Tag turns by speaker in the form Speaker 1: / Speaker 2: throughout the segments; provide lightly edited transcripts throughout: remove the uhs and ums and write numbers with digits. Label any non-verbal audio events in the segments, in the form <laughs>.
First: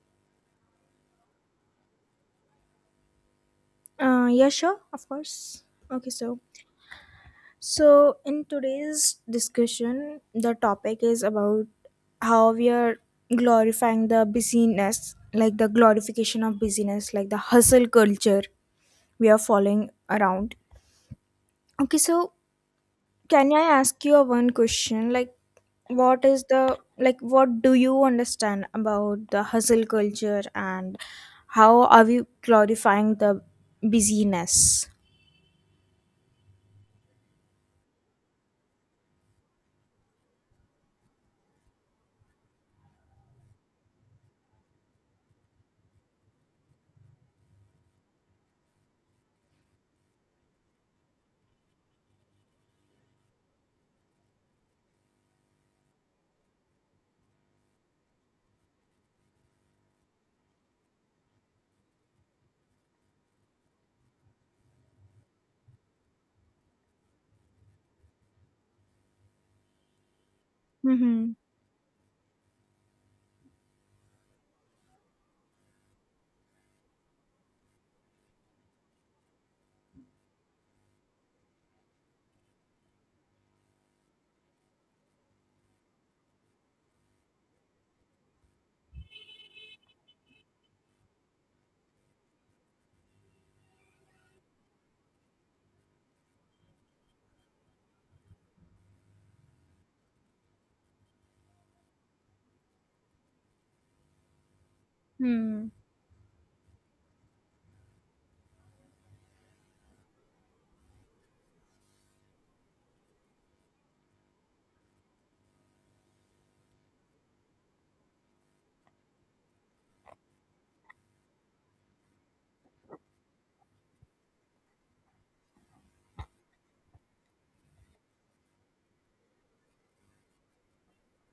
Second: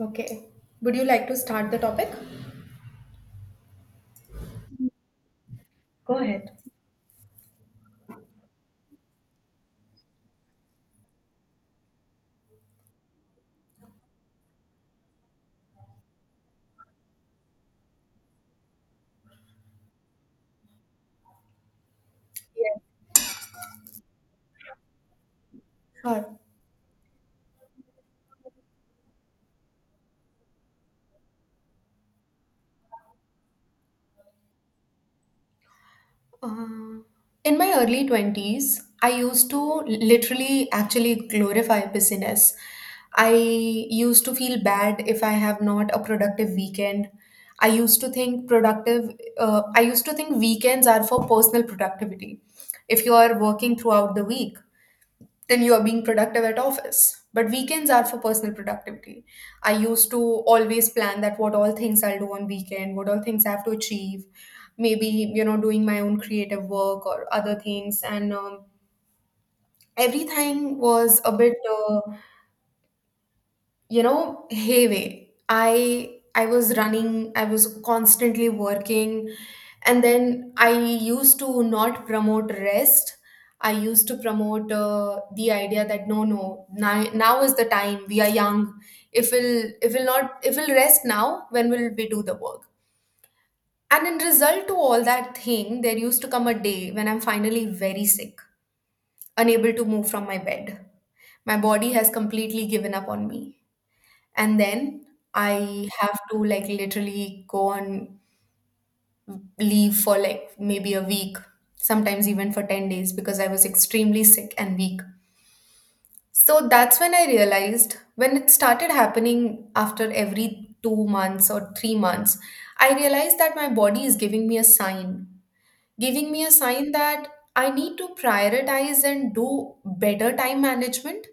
Speaker 1: Okay. Would you like to start the topic?
Speaker 2: Yeah, sure, of course. Okay,
Speaker 1: Go
Speaker 2: so
Speaker 1: ahead.
Speaker 2: so in today's discussion, the topic is about how we are glorifying the busyness, like the glorification of busyness, like the hustle culture we are following around. Okay, so
Speaker 1: Yeah,
Speaker 2: can I ask you a one question? Like, what
Speaker 1: sure.
Speaker 2: is the like? What do you understand about the hustle culture, and how are we glorifying the busyness?
Speaker 1: Uh, in my early 20s, I used to literally actually glorify business. I used to feel bad if I have not a productive weekend. I used to think I used to think weekends are for personal productivity. If you are working throughout the week, then you are being productive at office. But weekends are for personal productivity. I used to always plan that what all things I'll do on weekend, what all things I have to achieve, maybe you know doing my own creative work or other things, and everything was
Speaker 2: Mm-hmm.
Speaker 1: a bit. You know, heavy, I was running, I was constantly working, and then I used to not promote rest. I used to promote the idea that no, now is the time, we are young. If we'll rest now, when will we do the work? And in result to all that thing, there used to come a day when I'm finally very sick, unable to move from my bed, my body has completely given up on me. And then I have to like literally go on leave for like maybe a week, sometimes even for 10 days, because I was extremely sick and weak. So that's when I realized, when it started happening after every 2 months or 3 months, I realized that my body is giving me a sign, giving me a sign that I need to prioritize and do better time management,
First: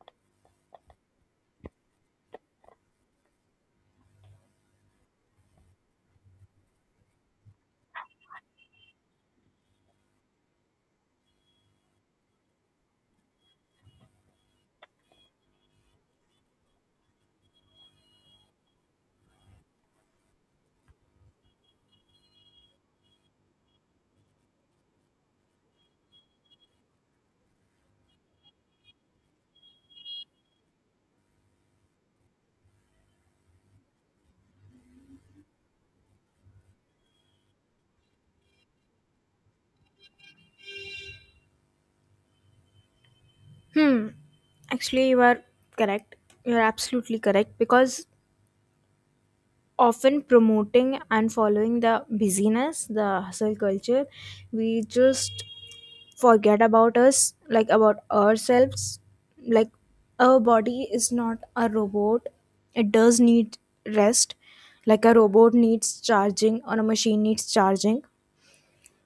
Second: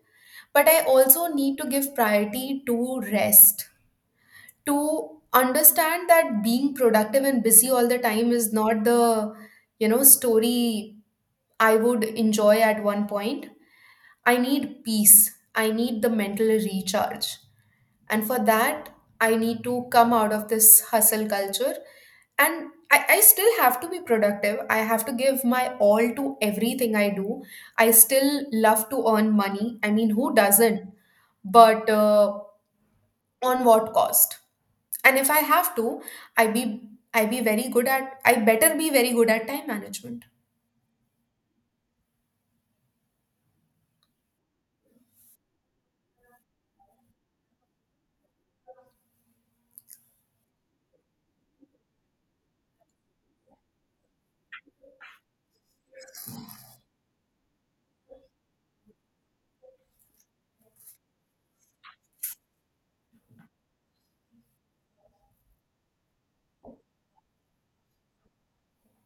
Speaker 1: but I also need to give priority to rest, to understand that being productive and busy all the time is not the you know story I would enjoy. At one point, I need peace, I need the mental recharge, and for that I need to come out of this hustle culture. And I still have to be productive, I have to give my all to everything I do. I still love to earn money, I mean, who doesn't? But on what cost? And if I have to, I be I be very good at I better be very good at time management.
Speaker 2: Hmm. Actually, you are correct. You're absolutely correct, because often promoting and following the busyness, the hustle culture, we just forget about us, like about ourselves. Like, our body is not a robot, it does need rest, like a robot needs charging or a machine needs charging,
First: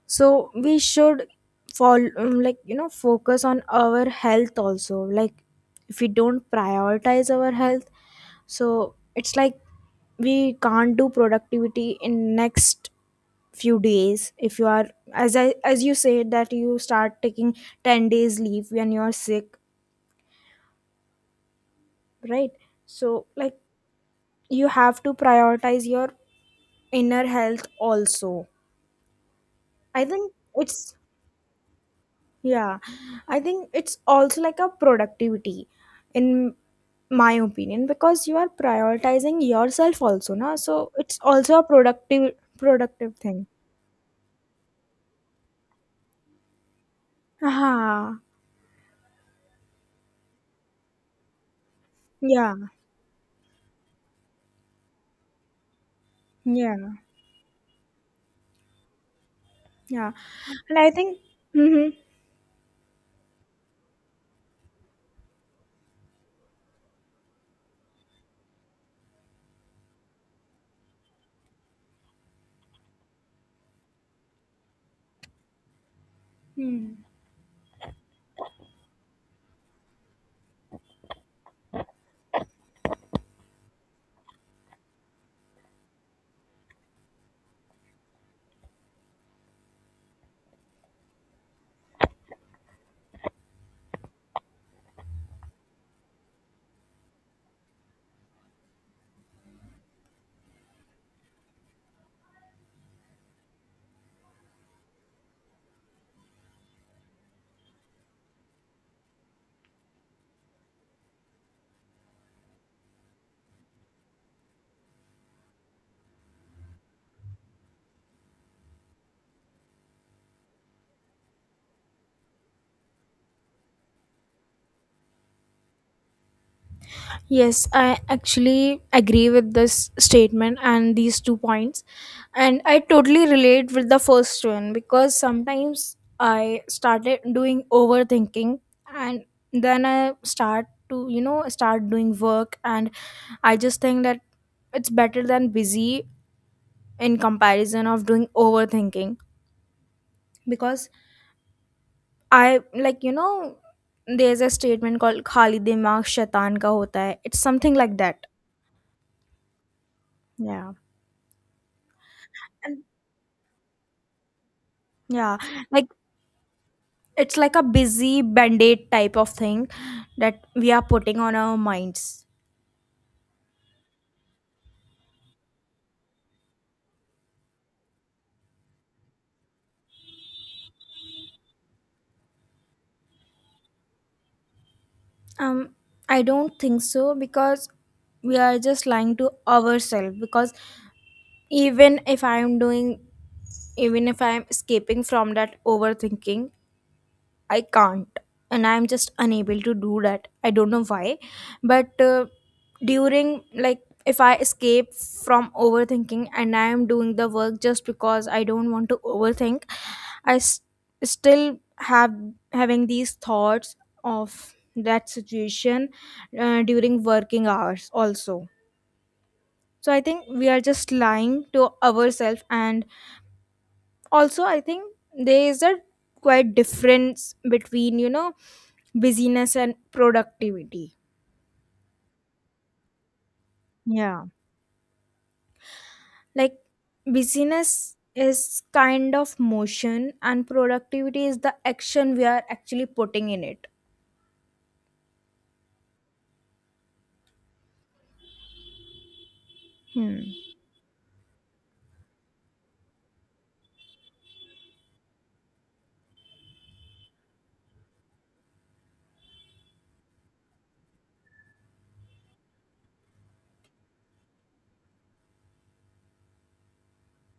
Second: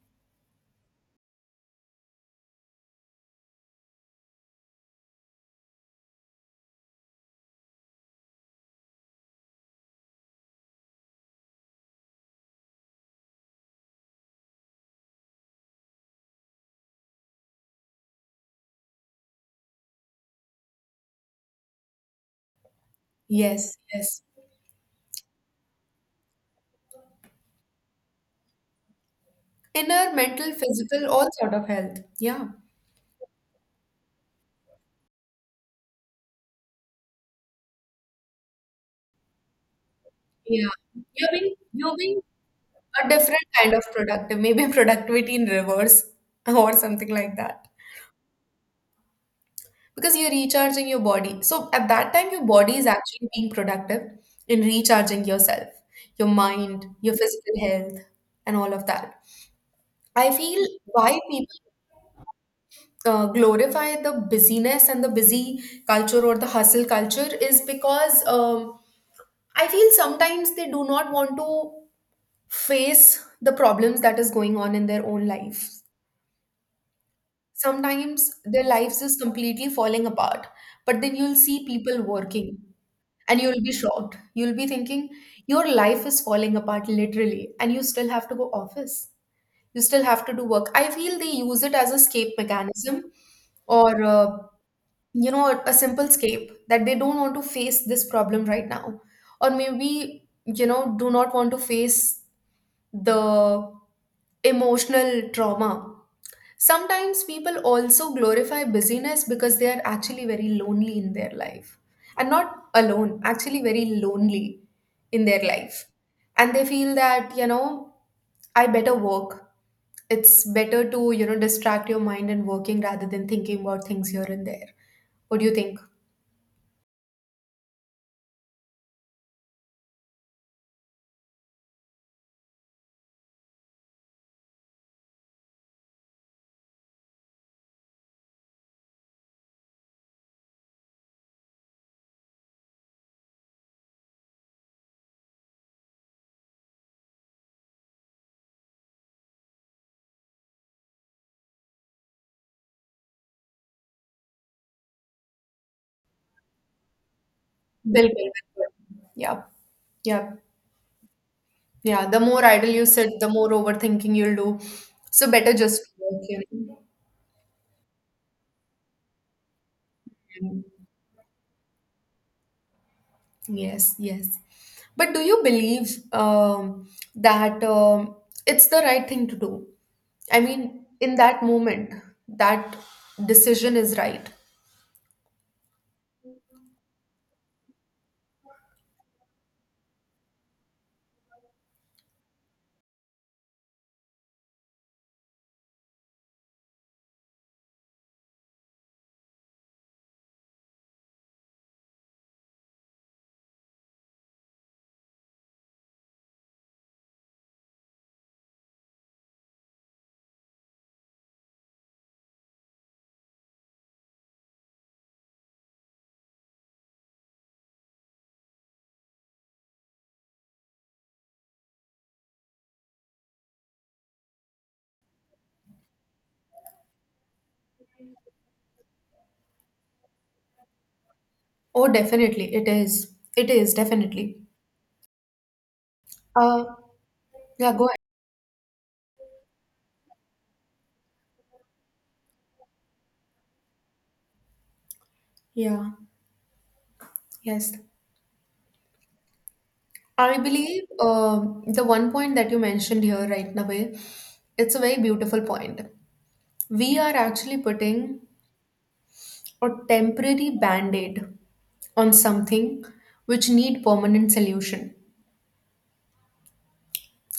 Speaker 2: so we should fall, like, focus on our health also. Like, if we don't prioritize our health, so it's like we can't do productivity in next few days. If you are, as you said, that you start taking 10 days leave when you are sick, right? So like,
Speaker 1: Yes, yes.
Speaker 2: you have to prioritize your inner health also. I
Speaker 1: Inner
Speaker 2: think
Speaker 1: mental
Speaker 2: it's
Speaker 1: physical all sort of health, yeah.
Speaker 2: Yeah, I think it's also like a productivity in my opinion, because you are prioritizing yourself also na,
Speaker 1: Yeah,
Speaker 2: so it's
Speaker 1: you're being
Speaker 2: also a
Speaker 1: you're being
Speaker 2: productive
Speaker 1: a
Speaker 2: productive
Speaker 1: different
Speaker 2: thing.
Speaker 1: kind of productive maybe <laughs> productivity in reverse or something like that.
Speaker 2: Ah,
Speaker 1: Because you're recharging your body, so at that time your
Speaker 2: yeah,
Speaker 1: body is actually being productive in recharging yourself, your mind,
Speaker 2: yeah,
Speaker 1: your physical health, and all of that.
Speaker 2: yeah.
Speaker 1: I feel
Speaker 2: and I
Speaker 1: why
Speaker 2: think
Speaker 1: people
Speaker 2: Mm-hmm.
Speaker 1: glorify the busyness and the busy culture or the hustle culture is because I feel sometimes they do not want to face the problems that is going on in their own lives.
Speaker 2: Hmm.
Speaker 1: Sometimes their lives is completely falling apart, but then you'll see people working and you'll be shocked. You'll be thinking your life is falling apart literally, and you still have to go office. You still have to do work. I feel they use it as escape mechanism or you know a simple escape that they don't want to face this problem right now, or maybe you know do not want to face the emotional trauma. Sometimes people also glorify busyness because they are actually very lonely in their life. And not alone, actually very lonely in their life. And they feel that, you know, I better work. It's better to, you know, distract your mind and working rather than thinking about things here and there. What do you think?
Speaker 2: Yes, I actually agree with this statement and these two points. And I totally relate with the first one, because sometimes I started doing overthinking, and then I start to, start doing work, and I just think that it's better than busy in comparison of doing overthinking, because I like, there's a statement called Khali Dimag Shaitan ka hota hai. It's something like
Speaker 1: Bill,
Speaker 2: that.
Speaker 1: bill, bill. Yeah, yeah,
Speaker 2: Yeah.
Speaker 1: yeah. The more idle you sit, the more overthinking you'll do. So
Speaker 2: Yeah,
Speaker 1: better just
Speaker 2: like,
Speaker 1: work, you
Speaker 2: it's like a busy band-aid type of thing that
Speaker 1: know.
Speaker 2: we are putting on our minds.
Speaker 1: Yes, yes. But do you believe that it's the right thing to do? I mean, in that moment, that decision is right.
Speaker 2: Um, I don't think so, because we are just lying to ourselves. Because even if I'm doing even if I'm escaping from that overthinking, I can't, and I'm just unable to do that. I don't know why, but during, like, if I escape from overthinking and I am doing the work just because I don't want to overthink, I still have having these thoughts of that situation, during working hours also. So I think we are just lying to ourselves, and also I think there is a quite difference between busyness and productivity.
Speaker 1: Oh, definitely, it is. It is,
Speaker 2: Yeah.
Speaker 1: definitely.
Speaker 2: Like,
Speaker 1: Uh, yeah, go
Speaker 2: busyness
Speaker 1: ahead.
Speaker 2: is kind of motion, and productivity is the action we are actually putting in it.
Speaker 1: Yeah, yes.
Speaker 2: Hmm.
Speaker 1: I believe the one point that you mentioned here right now, it's a very beautiful point. We are actually putting a temporary band aid on something which need permanent solution.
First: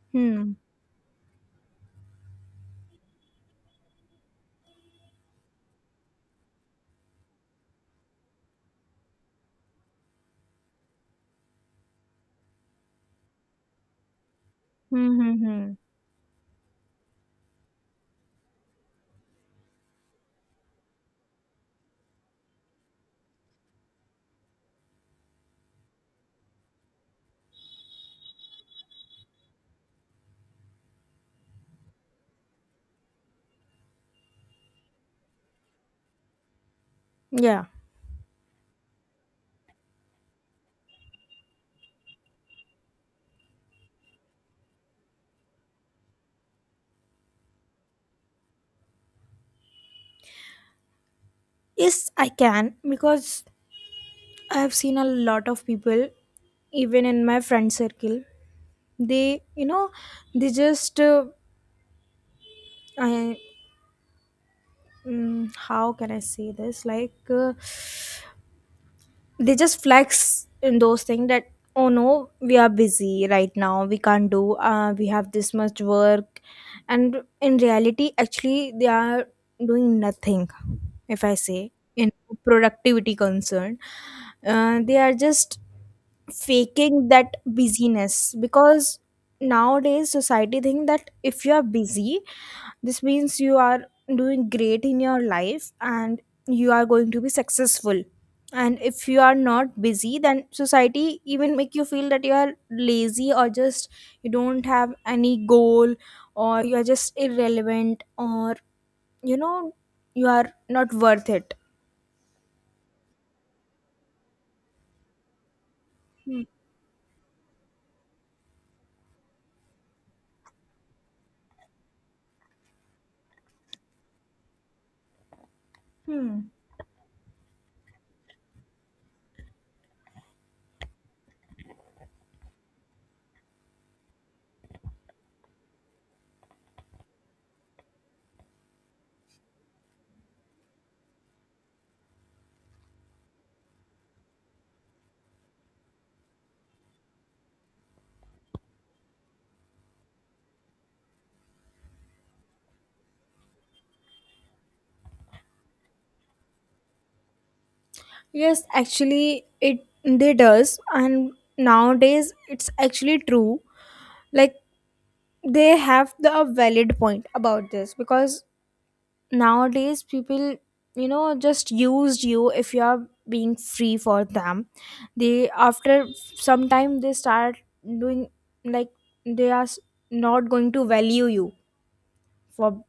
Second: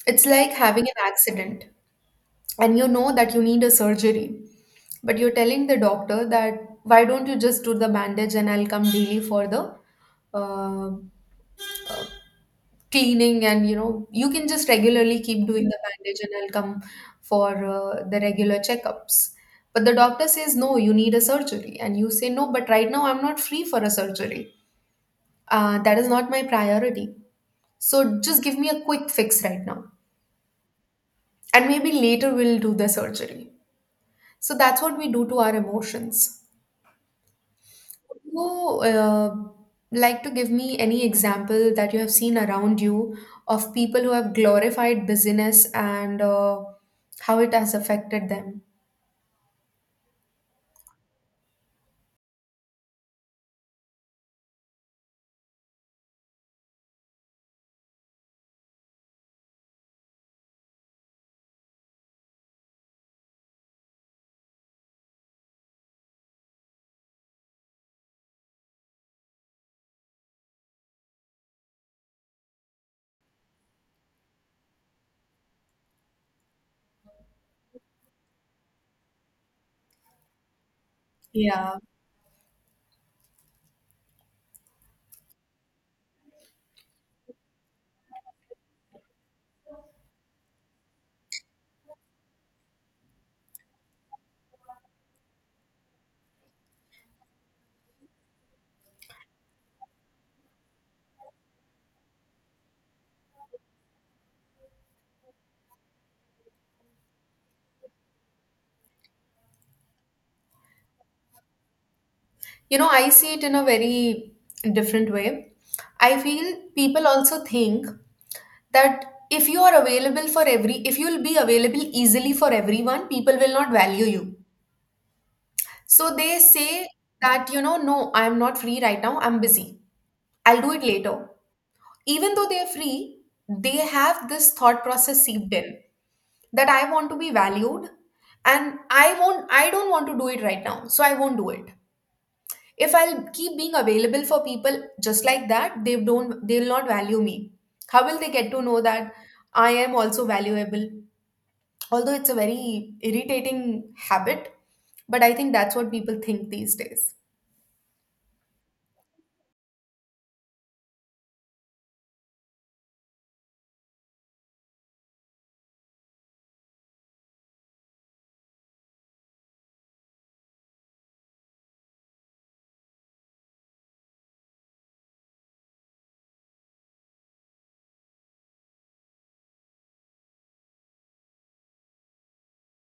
Speaker 1: It's
Speaker 2: Hmm.
Speaker 1: like having an accident, and you know that you need a surgery, but you're telling the doctor that why don't you just do the bandage and I'll come daily for the uh, cleaning, and you know you can just
Speaker 2: Hmm.
Speaker 1: regularly
Speaker 2: Hmm.
Speaker 1: keep doing
Speaker 2: Hmm.
Speaker 1: the bandage and I'll come for the regular checkups. But the doctor says no, you need a surgery, and you say no, but right now I'm not free for a surgery. That is not my priority. So just give me a quick fix right now and maybe later we'll do the surgery. So that's what we do to our emotions.
Speaker 2: Yeah.
Speaker 1: Would you like to give me any example that you have seen around you of people who have glorified busyness and how it has affected them?
Speaker 2: Yes, I can, because I have seen a lot of people, even in my friend circle. They, you know, they just, I, mm, How can I say this? Like, they just flex in those things that, oh no, we are busy right now, we can't do, we have this much work. And in reality, actually, they are doing nothing, if I say
Speaker 1: Yeah.
Speaker 2: in productivity concern. They are just faking that busyness, because nowadays society think that if you are busy, this means you are doing great in your life, and you are going to be successful. And if you are not busy, then society even make you feel that you are lazy, or just you don't have any goal, or you are just irrelevant, or you know you are not worth it.
Speaker 1: You know, I see it in a very different way. I feel people also think that if you are available for every, if you'll be available easily for everyone, people will not value you. So they say that, you know, no, I'm not free right now, I'm busy. I'll do it later. Even though they're free, they have this thought process seeped in that I want to be valued, and I don't want to do it right now, so I won't do it. If I'll keep being available for people just like that, they'll not value me. How will they get to know that I am also valuable? Although it's a very irritating habit, but I think that's what people think these days.
Speaker 2: Yes, actually it they does, and nowadays it's actually true. Like, they have the a valid point about this, because nowadays people, just used you if you are being free for them. They After some time they start doing, like, they are not going to value you for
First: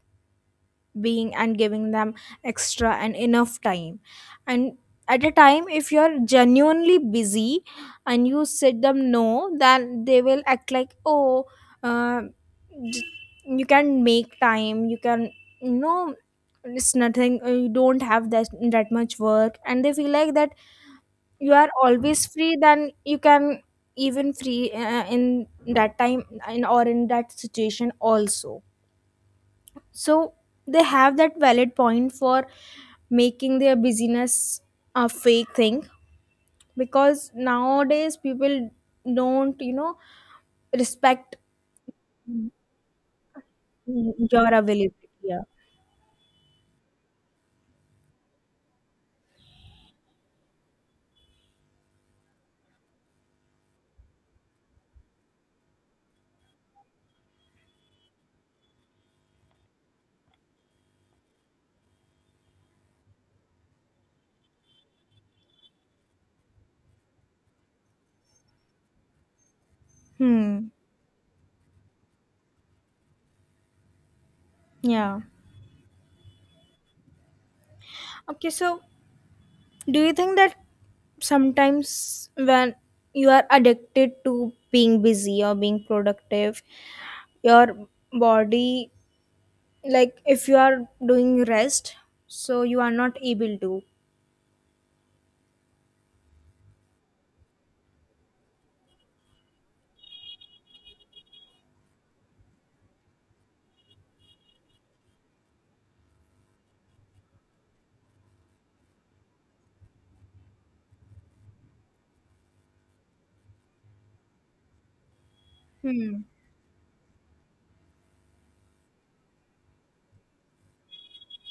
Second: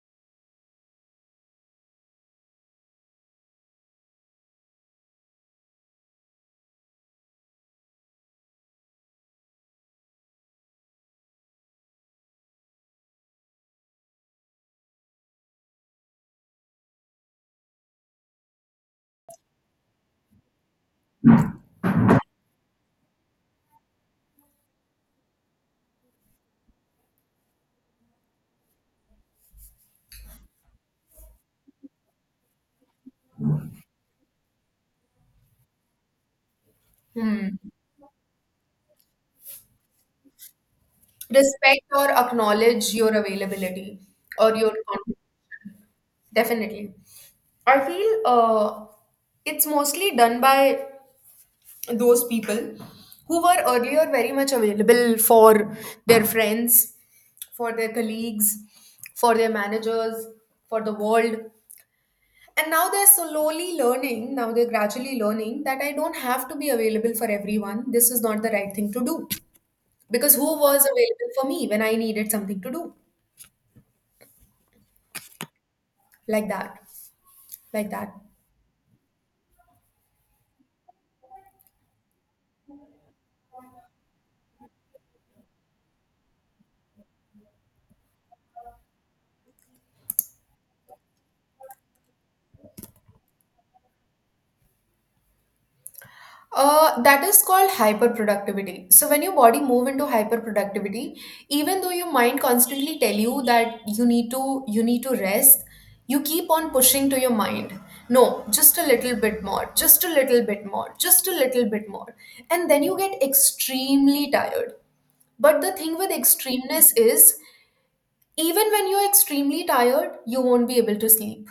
Speaker 2: being and giving them extra and enough time. And at a time, if you're genuinely busy and you said them no, then they will act like, oh, uh, j- you can make time, you can, you know it's nothing. You don't have that much work, and they feel like that you are always free, then you can even free, in that time, or in that situation also. So they have that valid point for making their busyness a fake thing, because
Speaker 1: Hmm.
Speaker 2: nowadays people don't, respect
Speaker 1: Respect or acknowledge your availability,
Speaker 2: your
Speaker 1: or your
Speaker 2: availability.
Speaker 1: con-
Speaker 2: Yeah.
Speaker 1: definitely. I feel it's mostly done by those people who were earlier very much available for their friends, for their colleagues, for their managers, for the world. And now they're slowly learning, now they're gradually learning that I don't have to be available for everyone. This is not the right thing to do. Because who
Speaker 2: Hmm.
Speaker 1: was available for me when I needed something to do?
Speaker 2: Yeah.
Speaker 1: like that like that.
Speaker 2: Okay, so do you think that sometimes when you are addicted to being busy or being productive, your body, like if you are doing rest, so you are not able to.
Speaker 1: That is called hyperproductivity. So when your body move into hyperproductivity, even though your mind constantly tell you that you need to rest, you keep on pushing to your mind, no just a little bit more, just a little bit more, just a little bit more, and then you get extremely tired. But the thing with
Speaker 2: Hmm.
Speaker 1: extremeness is, even when you're extremely tired, you won't be able to sleep,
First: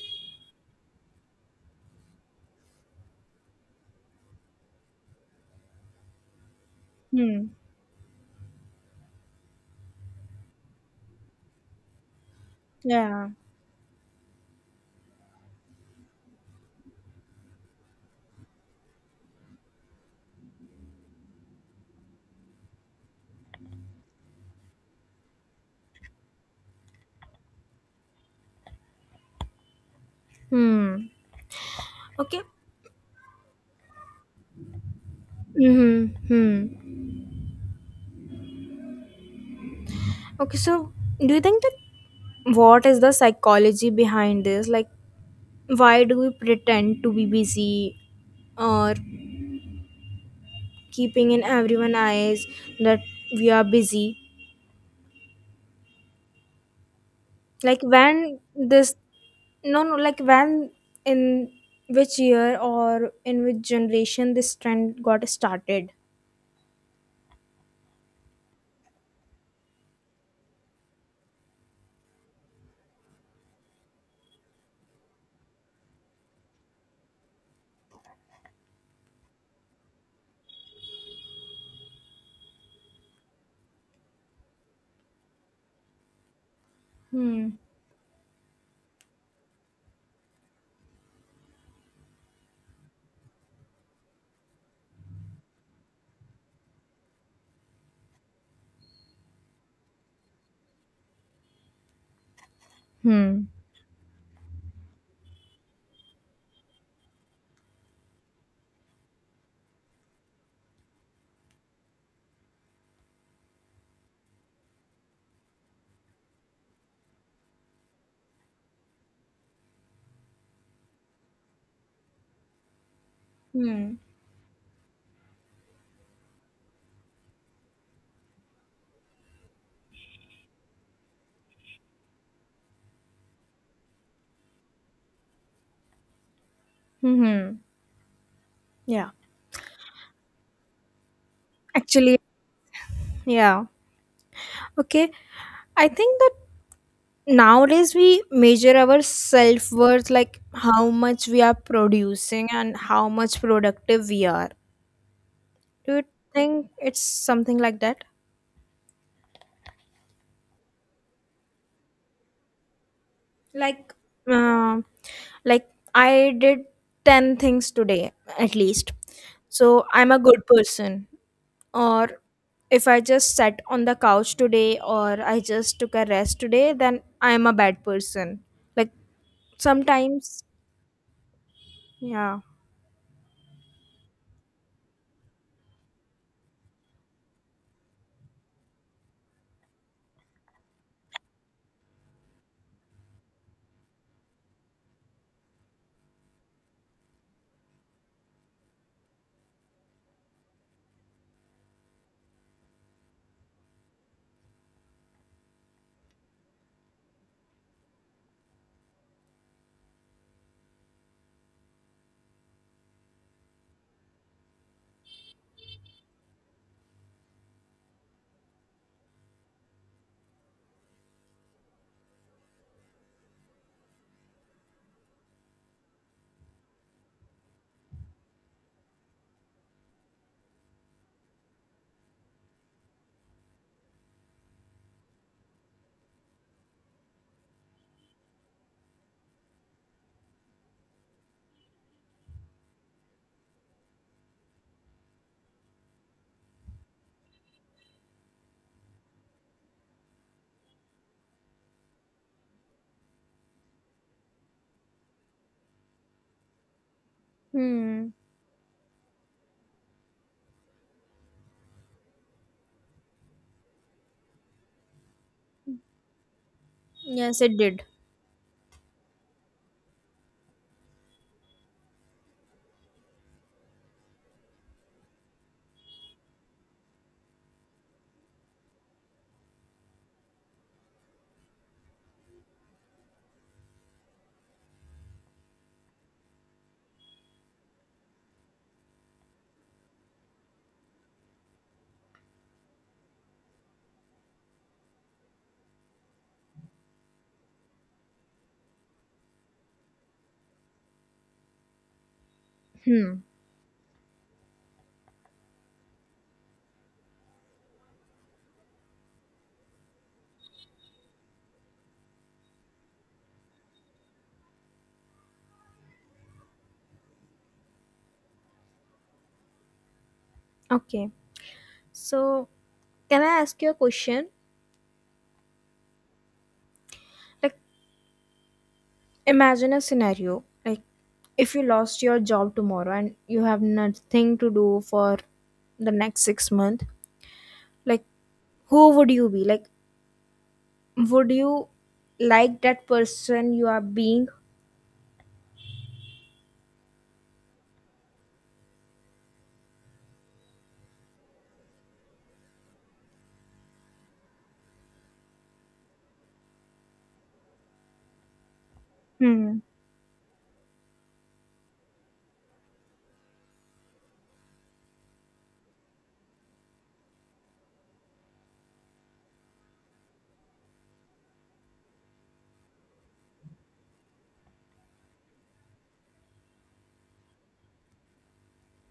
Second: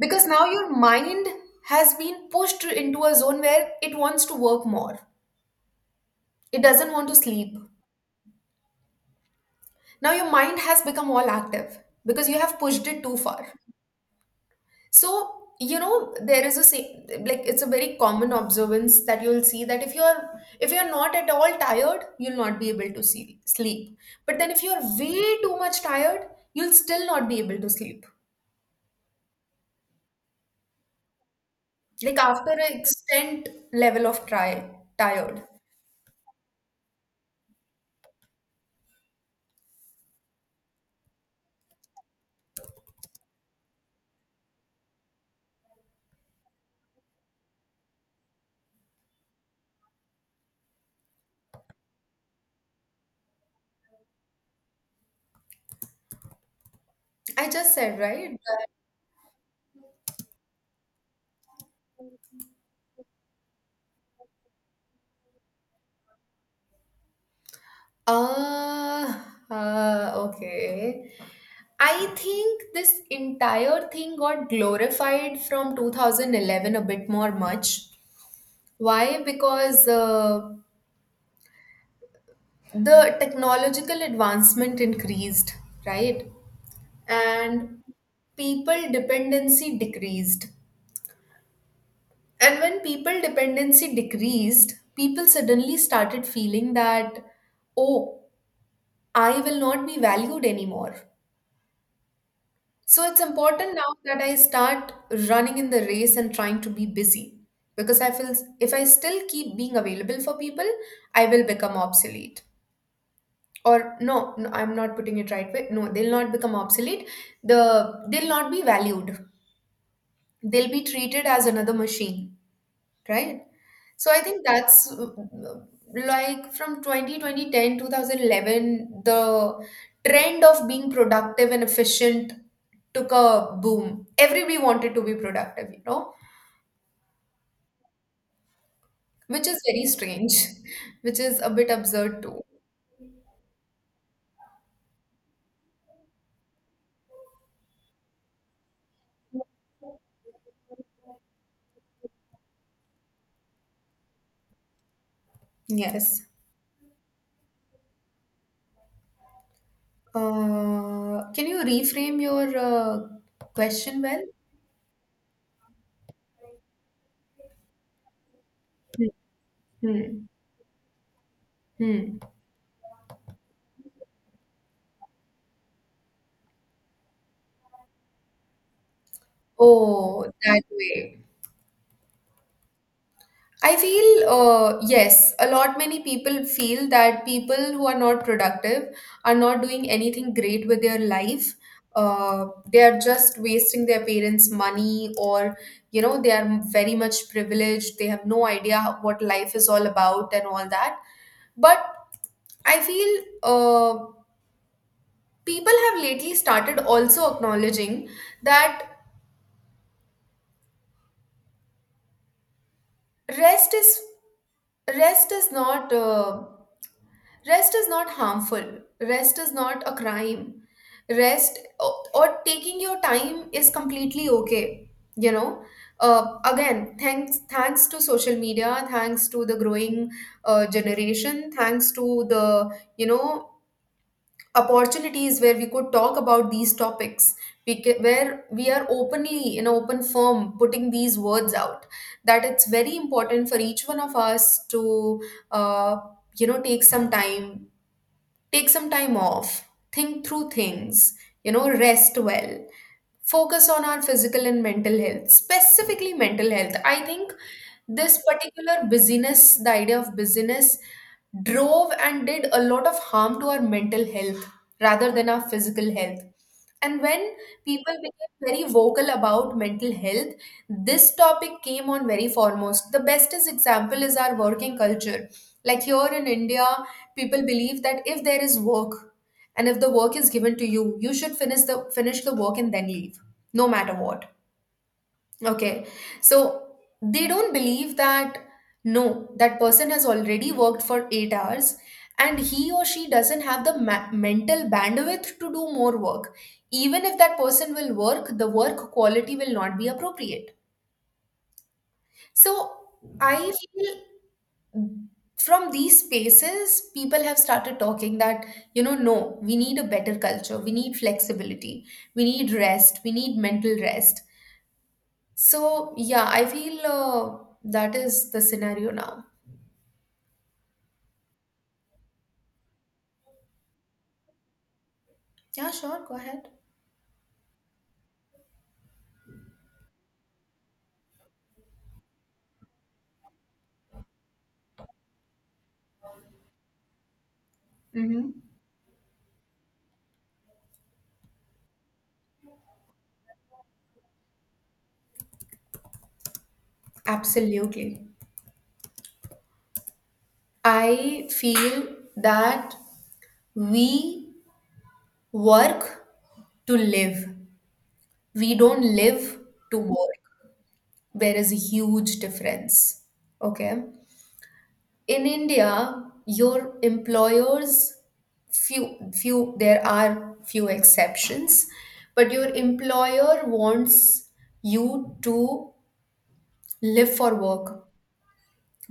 Speaker 1: because now your mind has been pushed into a zone where it wants to work more, it doesn't want to
Speaker 2: Hmm.
Speaker 1: sleep. Now your mind has become all active because you have pushed it too
Speaker 2: Yeah.
Speaker 1: far. So you know there is a say, like it's a very common observance that you'll see, that if you're not at all tired, you'll not be able to sleep. But then if you're way too much tired, you'll still not be able to sleep,
Speaker 2: Hmm.
Speaker 1: like
Speaker 2: Okay.
Speaker 1: after an extent level of try tired.
Speaker 2: Mm-hmm. Hmm. Okay, so do you think that, what is the psychology behind this? Like, why do we pretend to be busy, or keeping in everyone' eyes that we are busy?
Speaker 1: I just
Speaker 2: Like,
Speaker 1: said, right?
Speaker 2: no, no, like, when in which year or in which generation this trend got started?
Speaker 1: Uh, okay. I think this entire thing got glorified from 2011, a bit more much. Why? Because the technological advancement increased, right?
Speaker 2: Hmm.
Speaker 1: And people dependency decreased. And when people dependency decreased, people suddenly started feeling that, oh, I will not be valued anymore. So it's
Speaker 2: Hmm.
Speaker 1: important now that I start running in the race and trying to be busy, because I feel if I still keep being available for people, I will become obsolete. Or no, no, I'm not putting it right way. No, they'll not become obsolete. They'll not be valued. They'll be treated as another machine, right?
Speaker 2: Hmm.
Speaker 1: So I think that's like from 2020 10 2011. The trend of being productive and efficient took a boom. Everybody wanted to be productive, you know,
Speaker 2: Hmm. Yeah.
Speaker 1: which is very strange, <laughs> which is a bit
Speaker 2: Actually,
Speaker 1: absurd too.
Speaker 2: yeah. Okay. I think that nowadays we measure our self worth like how much we are producing and how much productive we are. Do you
Speaker 1: Yes.
Speaker 2: think it's something like that?
Speaker 1: Can you reframe your
Speaker 2: Like,
Speaker 1: question well?
Speaker 2: um, like, I did 10 things today at least,
Speaker 1: Hmm.
Speaker 2: so I'm a
Speaker 1: Hmm.
Speaker 2: good person. Or
Speaker 1: Hmm.
Speaker 2: if I just sat on the couch today, or I just took a rest today, then I am a bad person. Like
Speaker 1: Oh,
Speaker 2: sometimes,
Speaker 1: that way.
Speaker 2: yeah.
Speaker 1: I feel, yes, a lot many people feel that people who are not productive are not doing anything great with their life. They are just wasting their parents' money, or you know, they are very much privileged. They have no idea what life is all about and all that. But I feel uh, people have lately started also acknowledging that rest is rest is not. Rest is not harmful. Rest is not a crime. Rest or taking your time is completely okay. You know, again, thanks to social media, thanks to the growing generation, thanks to the you know opportunities where we could talk about these topics, where we are openly in an open form putting these words out. That it's very important for each one of us to uh, you know take some time take some time off, think through things, rest well, focus on our physical and mental health, specifically mental health. I think
Speaker 2: Hmm.
Speaker 1: this particular busyness, the idea of busyness, drove and did a lot of harm to our mental health rather than our physical health. And when
Speaker 2: Yes, it did.
Speaker 1: people became very vocal about mental health, this topic came on very foremost. The bestest example is our working culture. Like here in India, people believe that if there is work, and if the work is given to you, you should finish the work and then leave, no matter what. Okay. So they don't believe that no, that person has already worked for 8 hours and he or she doesn't have the mental bandwidth to do more work. Even if that person will work, the work quality will not be appropriate. So I feel from these spaces, people have started talking that, no, we need a better culture. We need flexibility. We need rest. We need mental rest. So, yeah, I feel that is the scenario now.
Speaker 2: Okay. So, can I ask you a question?
Speaker 1: Yeah, sure. Go ahead.
Speaker 2: Like, imagine a scenario. Like, if you lost your job tomorrow and you have nothing to do for the next 6 months, like,
Speaker 1: Hmm.
Speaker 2: who would you be? Like, would you like that person you are being?
Speaker 1: Absolutely. I feel that we work to live, we don't live
Speaker 2: Hmm.
Speaker 1: to work. There is a huge difference. Okay. In India, your employers, there are few exceptions, but your employer wants you to live for work,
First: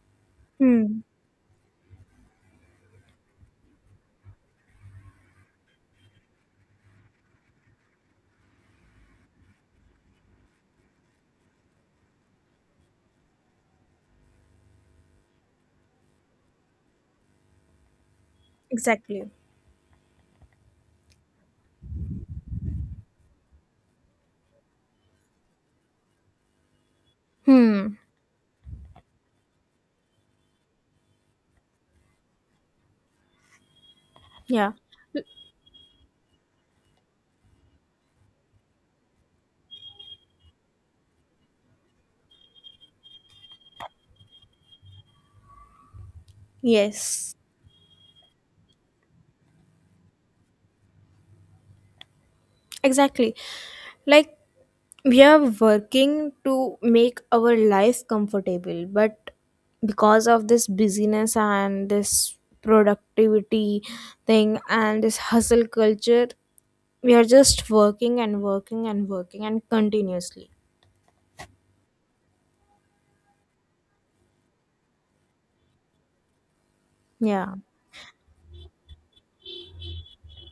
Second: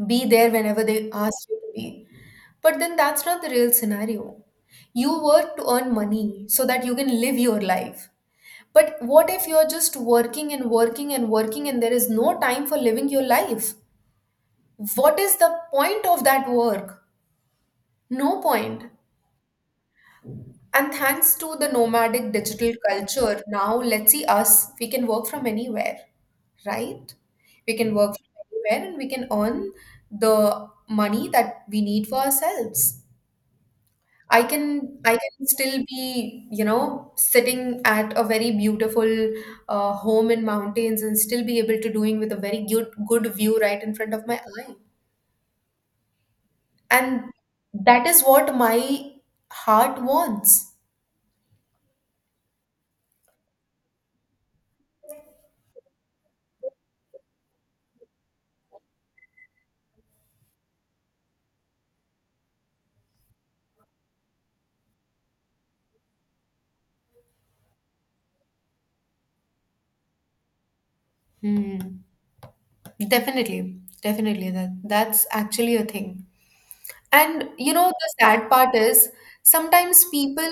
Speaker 1: be there whenever
Speaker 2: Hmm.
Speaker 1: they ask you to be. But then that's not the real scenario. You work to earn money so that you can live your life. But what if you're just working and working and working and there is no time for living your life? What is the point of that work? No point.
Speaker 2: Exactly.
Speaker 1: And thanks to the nomadic digital culture, now let's see us, we can work from anywhere, right? We can
Speaker 2: Hmm.
Speaker 1: work from anywhere and we can earn the money that we need for ourselves. I
Speaker 2: Yeah.
Speaker 1: can I can still be, sitting at a very beautiful home in mountains and still be able to doing with a very good view right in front of my eye. And
Speaker 2: Yes.
Speaker 1: that is what my heart wants.
Speaker 2: Exactly. Like, we are working to make our life comfortable, but because of this busyness and this productivity thing and this hustle culture, we are just working and working and working and continuously.
Speaker 1: Hmm. Definitely, definitely. That's actually a thing. And
Speaker 2: Yeah.
Speaker 1: you know, the sad part is sometimes people,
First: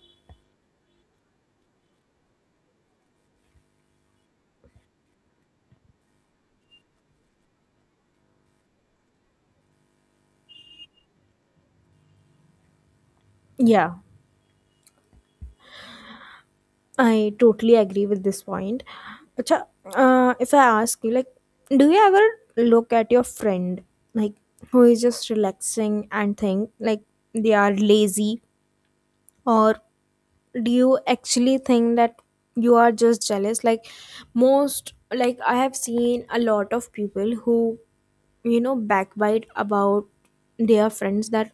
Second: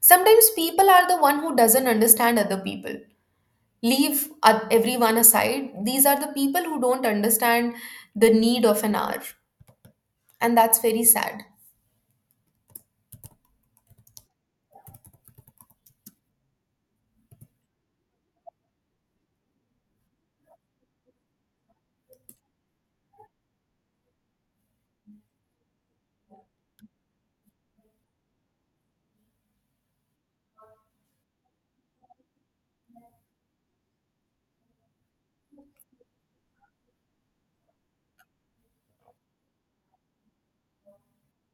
Speaker 1: sometimes people are the one who doesn't understand other people. Leave everyone aside. These are the people who don't understand the need of an hour, and that's very sad.
Speaker 2: Yeah, I totally agree with this point. Acha, if I ask you, like, do you ever look at your friend, like, who is just relaxing, and think, like, they are lazy? Or do you actually think that you are just jealous? Like, most like, I have seen a lot of people who, backbite about their friends, that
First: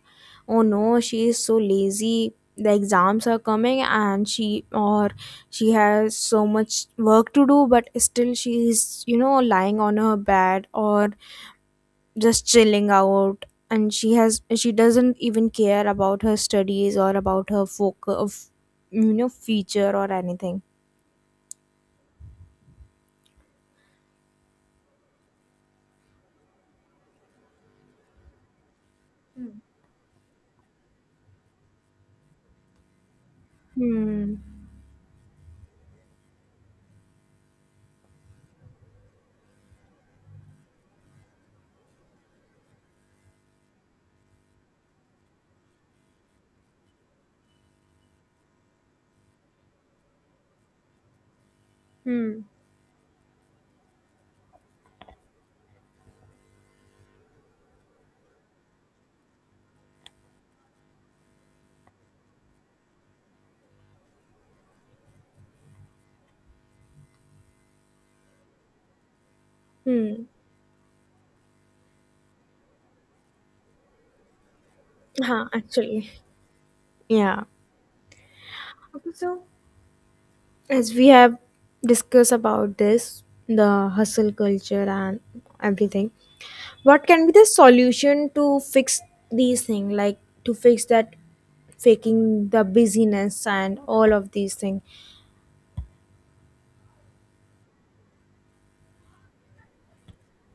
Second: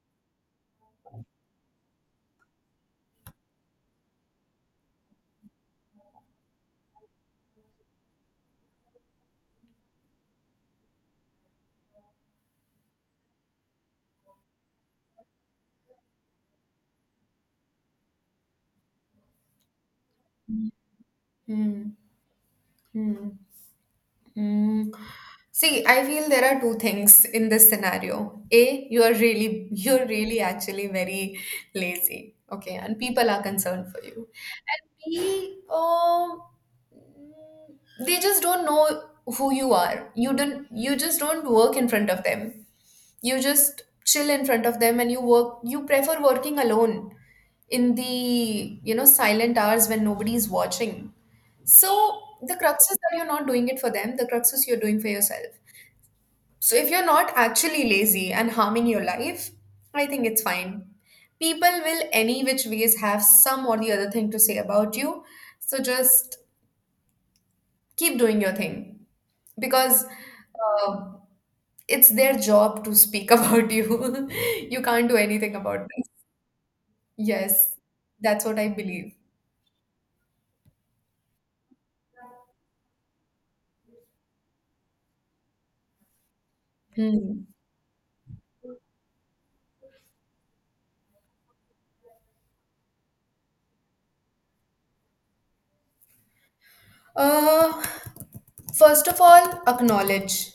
Speaker 2: oh no, she is so lazy, the exams are coming, and she, or she has so much work to do, but still she is, you know, lying on her bed or just chilling out. And she doesn't even care about her studies, or about her focus of, future, or anything.
Speaker 1: Hmm. Hmm. Mm. See, I feel there are two things in this scenario. A, you're really actually very lazy, okay, and people are concerned for you.
Speaker 2: Hmm.
Speaker 1: And B, they just don't know who you are. You just don't work in front of them. You just chill in front of them, and you work. You prefer working alone in the silent hours when nobody's watching. So
Speaker 2: Hmm.
Speaker 1: the crux is that you're not doing it for them, the crux is you're doing for yourself. So if you're not actually lazy and harming your life, I think it's fine. People will any which ways have some or the other thing to say about you. So just keep doing your thing because
Speaker 2: Hmm.
Speaker 1: uh, it's their job to speak <laughs> about you. You can't do
Speaker 2: Huh,
Speaker 1: anything about this.
Speaker 2: actually. Yeah.
Speaker 1: Yes, that's what I
Speaker 2: Okay,
Speaker 1: believe.
Speaker 2: so, as we have discussed about this, the hustle culture and everything, what can be the
Speaker 1: Hmm.
Speaker 2: solution to fix these things, like to fix that faking the busyness and all of these things?
Speaker 1: Uh, first of all, acknowledge.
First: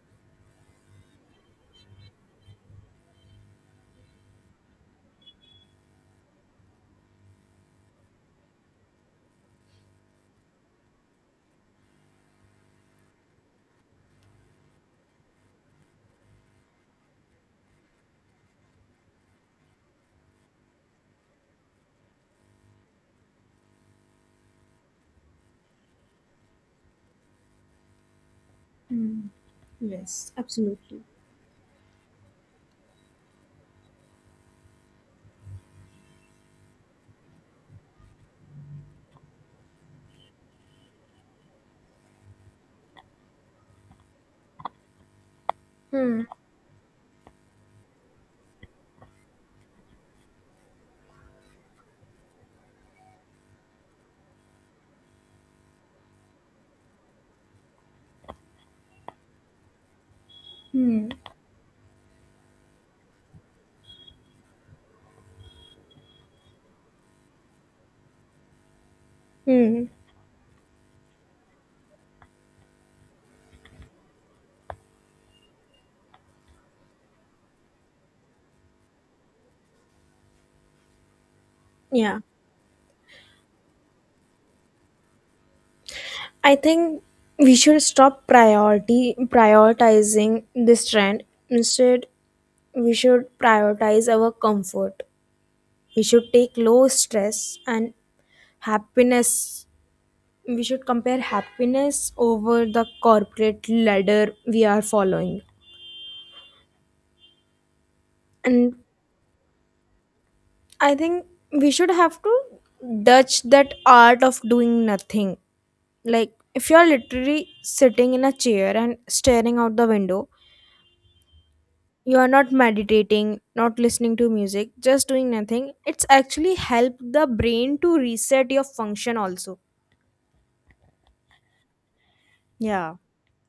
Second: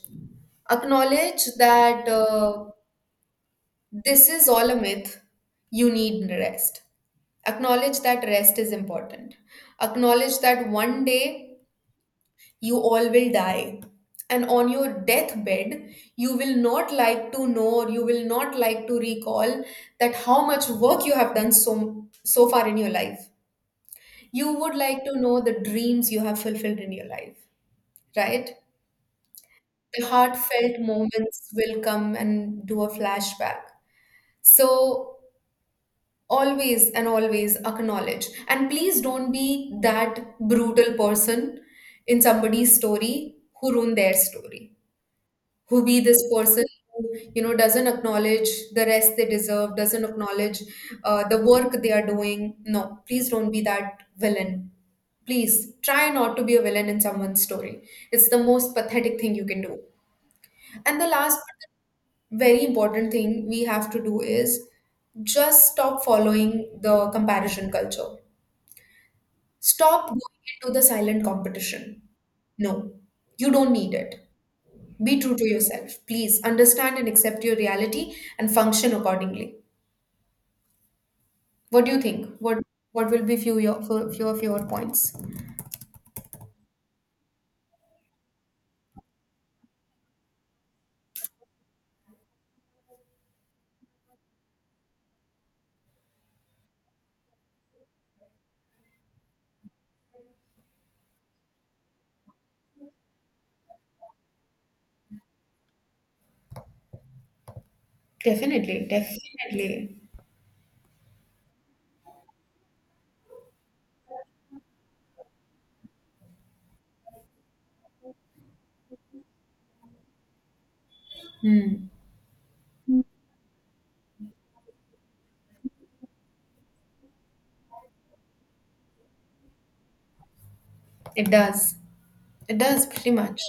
Speaker 1: Acknowledge that this is all a myth. You need rest. Acknowledge that rest is important. Acknowledge that one day you all will die. And on your deathbed, you will not like to know or you will not like to recall that how much work you have done so far in your life. You would like to know the dreams you have fulfilled in your life, right? The
Speaker 2: Yes,
Speaker 1: heartfelt
Speaker 2: absolutely.
Speaker 1: moments will come and do a flashback. So always and always acknowledge. And please don't be that brutal person in somebody's story who ruin their story. Who be this
Speaker 2: Hmm.
Speaker 1: person who, doesn't acknowledge the rest they deserve, doesn't acknowledge the work they are doing. No, please don't be that villain. Please try not to be a villain in someone's story. It's the most pathetic thing you can do. And
Speaker 2: Hmm.
Speaker 1: the last but very important thing we have to do is just stop following the comparison culture.
Speaker 2: Hmm.
Speaker 1: Stop going into the silent competition. No, you don't need it. Be true to yourself. Please understand and accept your reality and function accordingly. What do you
Speaker 2: Yeah.
Speaker 1: think? What will be few of your points?
Speaker 2: I think we should stop priority prioritizing this trend. Instead, we should prioritize our comfort. We should take low stress and happiness. We should compare happiness over the corporate ladder we are following. And
Speaker 1: Definitely, definitely.
Speaker 2: I think we should have to dodge that art of doing nothing. Like, if you're literally sitting in a chair and staring out the window,
Speaker 1: Hmm.
Speaker 2: you are not meditating, not listening to music, just doing nothing, it's actually help the brain to reset your function also.
Speaker 1: It does. It does
Speaker 2: Yeah.
Speaker 1: pretty much.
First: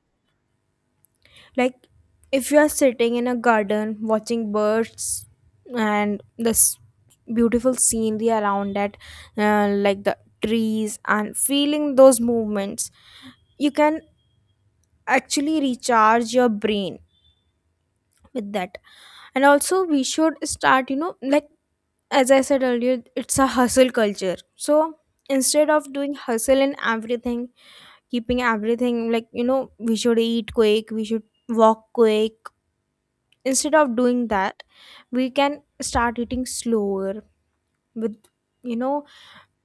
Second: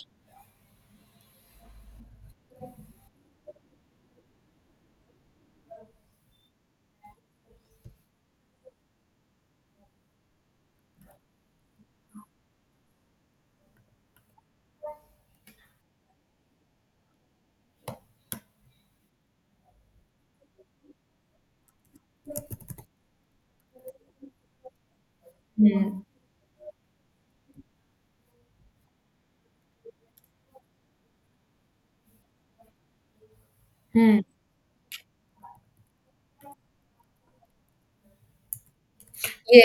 Speaker 2: Like, if you are sitting in a garden watching birds and this beautiful scenery around that, like the trees, and feeling those movements, you can actually recharge your brain with that. And also we should start, like, as I said earlier, it's a hustle culture. So instead of
Speaker 1: Hmm.
Speaker 2: doing hustle in everything, keeping everything like, we should eat quick, we should walk quick. Instead of
Speaker 1: Hmm.
Speaker 2: doing that, we can start eating slower, with, you know,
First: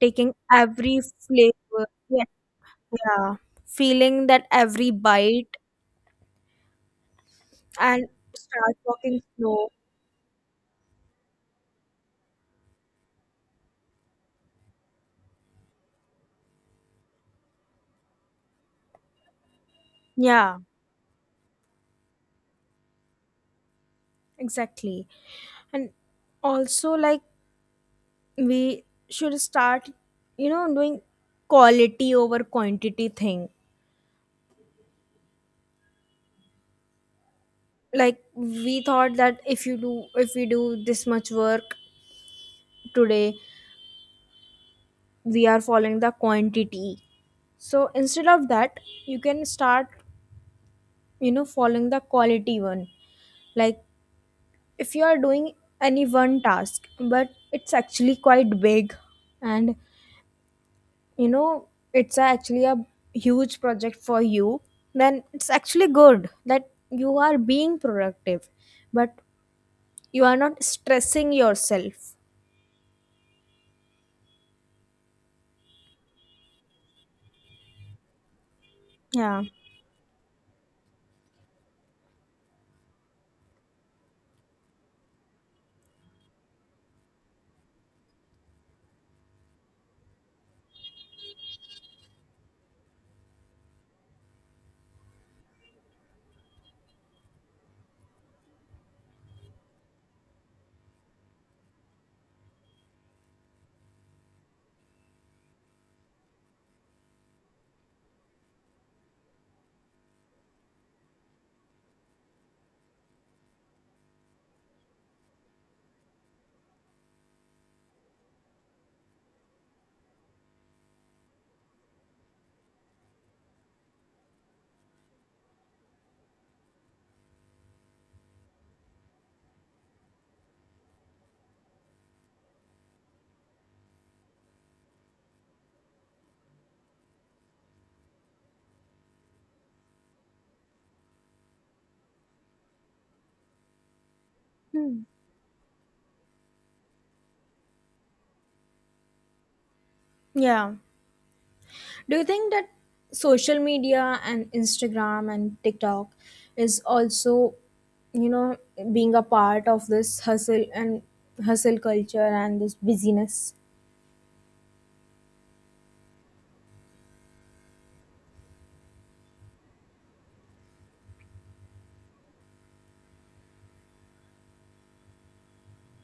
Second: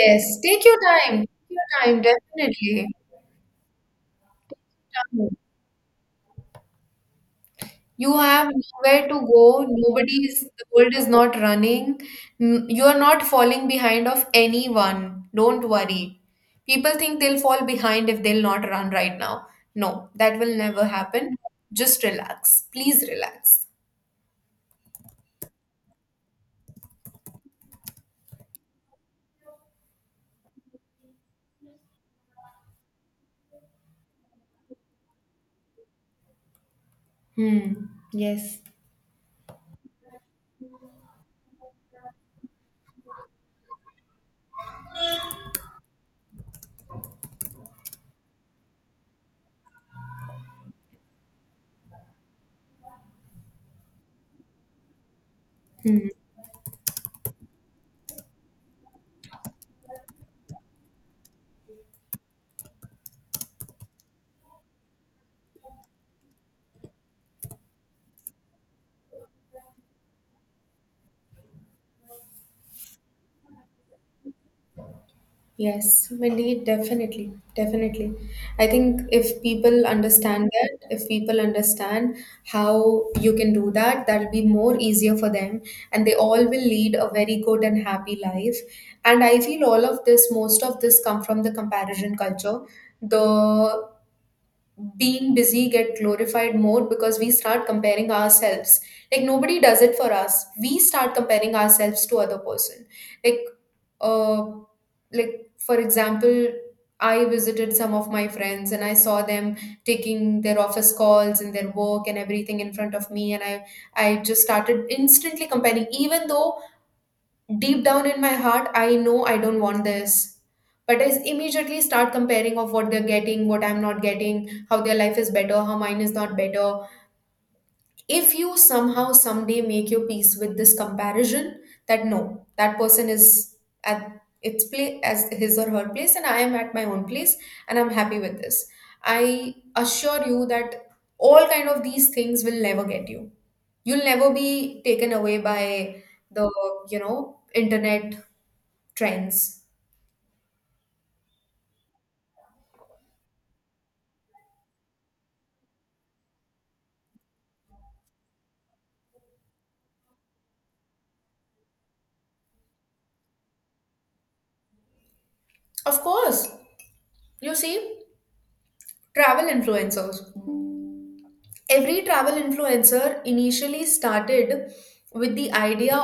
Speaker 2: taking
Speaker 1: take your
Speaker 2: every
Speaker 1: time. Take your
Speaker 2: flavor.
Speaker 1: time,
Speaker 2: Yeah.
Speaker 1: definitely.
Speaker 2: Yeah. Feeling that every
Speaker 1: Time.
Speaker 2: bite, and
Speaker 1: You have
Speaker 2: start
Speaker 1: nowhere to
Speaker 2: walking
Speaker 1: go.
Speaker 2: slow.
Speaker 1: Nobody is, the world is not running. You are not falling behind of anyone. Don't worry. People think they'll fall behind if they'll not run right now. No, that will
Speaker 2: Yeah,
Speaker 1: never happen. Just relax. Please relax.
Speaker 2: exactly. And also, like, we should start, doing quality over quantity thing.
Speaker 1: Hmm.
Speaker 2: Like,
Speaker 1: Yes.
Speaker 2: we thought that if we do this much work today, we are following the quantity. So instead of that, you can start, following the quality one. Like, if you are doing any
Speaker 1: Hmm.
Speaker 2: one task, but it's actually quite big, and, you know it's actually a huge project for you, then it's actually good that you are being productive, but you are not stressing yourself.
Speaker 1: Yes, we definitely, definitely. I think if
Speaker 2: Yeah.
Speaker 1: people understand that, if people understand how you can do that, that'll be more easier for them, and they all will lead a very good and happy life. And I feel all of this, most of this, come from the comparison culture. The being busy get glorified more because we start comparing ourselves, like nobody does it for us. We start comparing ourselves to other person, like, uh like for example, I visited some of my friends and I saw them taking their office calls and their work and everything in front of me, and I just started instantly comparing, even though deep down in my heart I know I don't want this, but I immediately start comparing of what they're getting, what I'm not getting, how their life is better, how mine is not better. If you somehow someday make your peace with this comparison, that no, that person is at its place as his or her place, and I am at my own place, and I'm happy with this. I assure you that all kind of these things will never get you. You'll never be taken away by the internet trends.
Speaker 2: Yeah, do you think that social media and Instagram and TikTok is also, you know being a part of this hustle culture and this busyness?
Speaker 1: Of course. You see, travel influencers. Every travel influencer initially started with the idea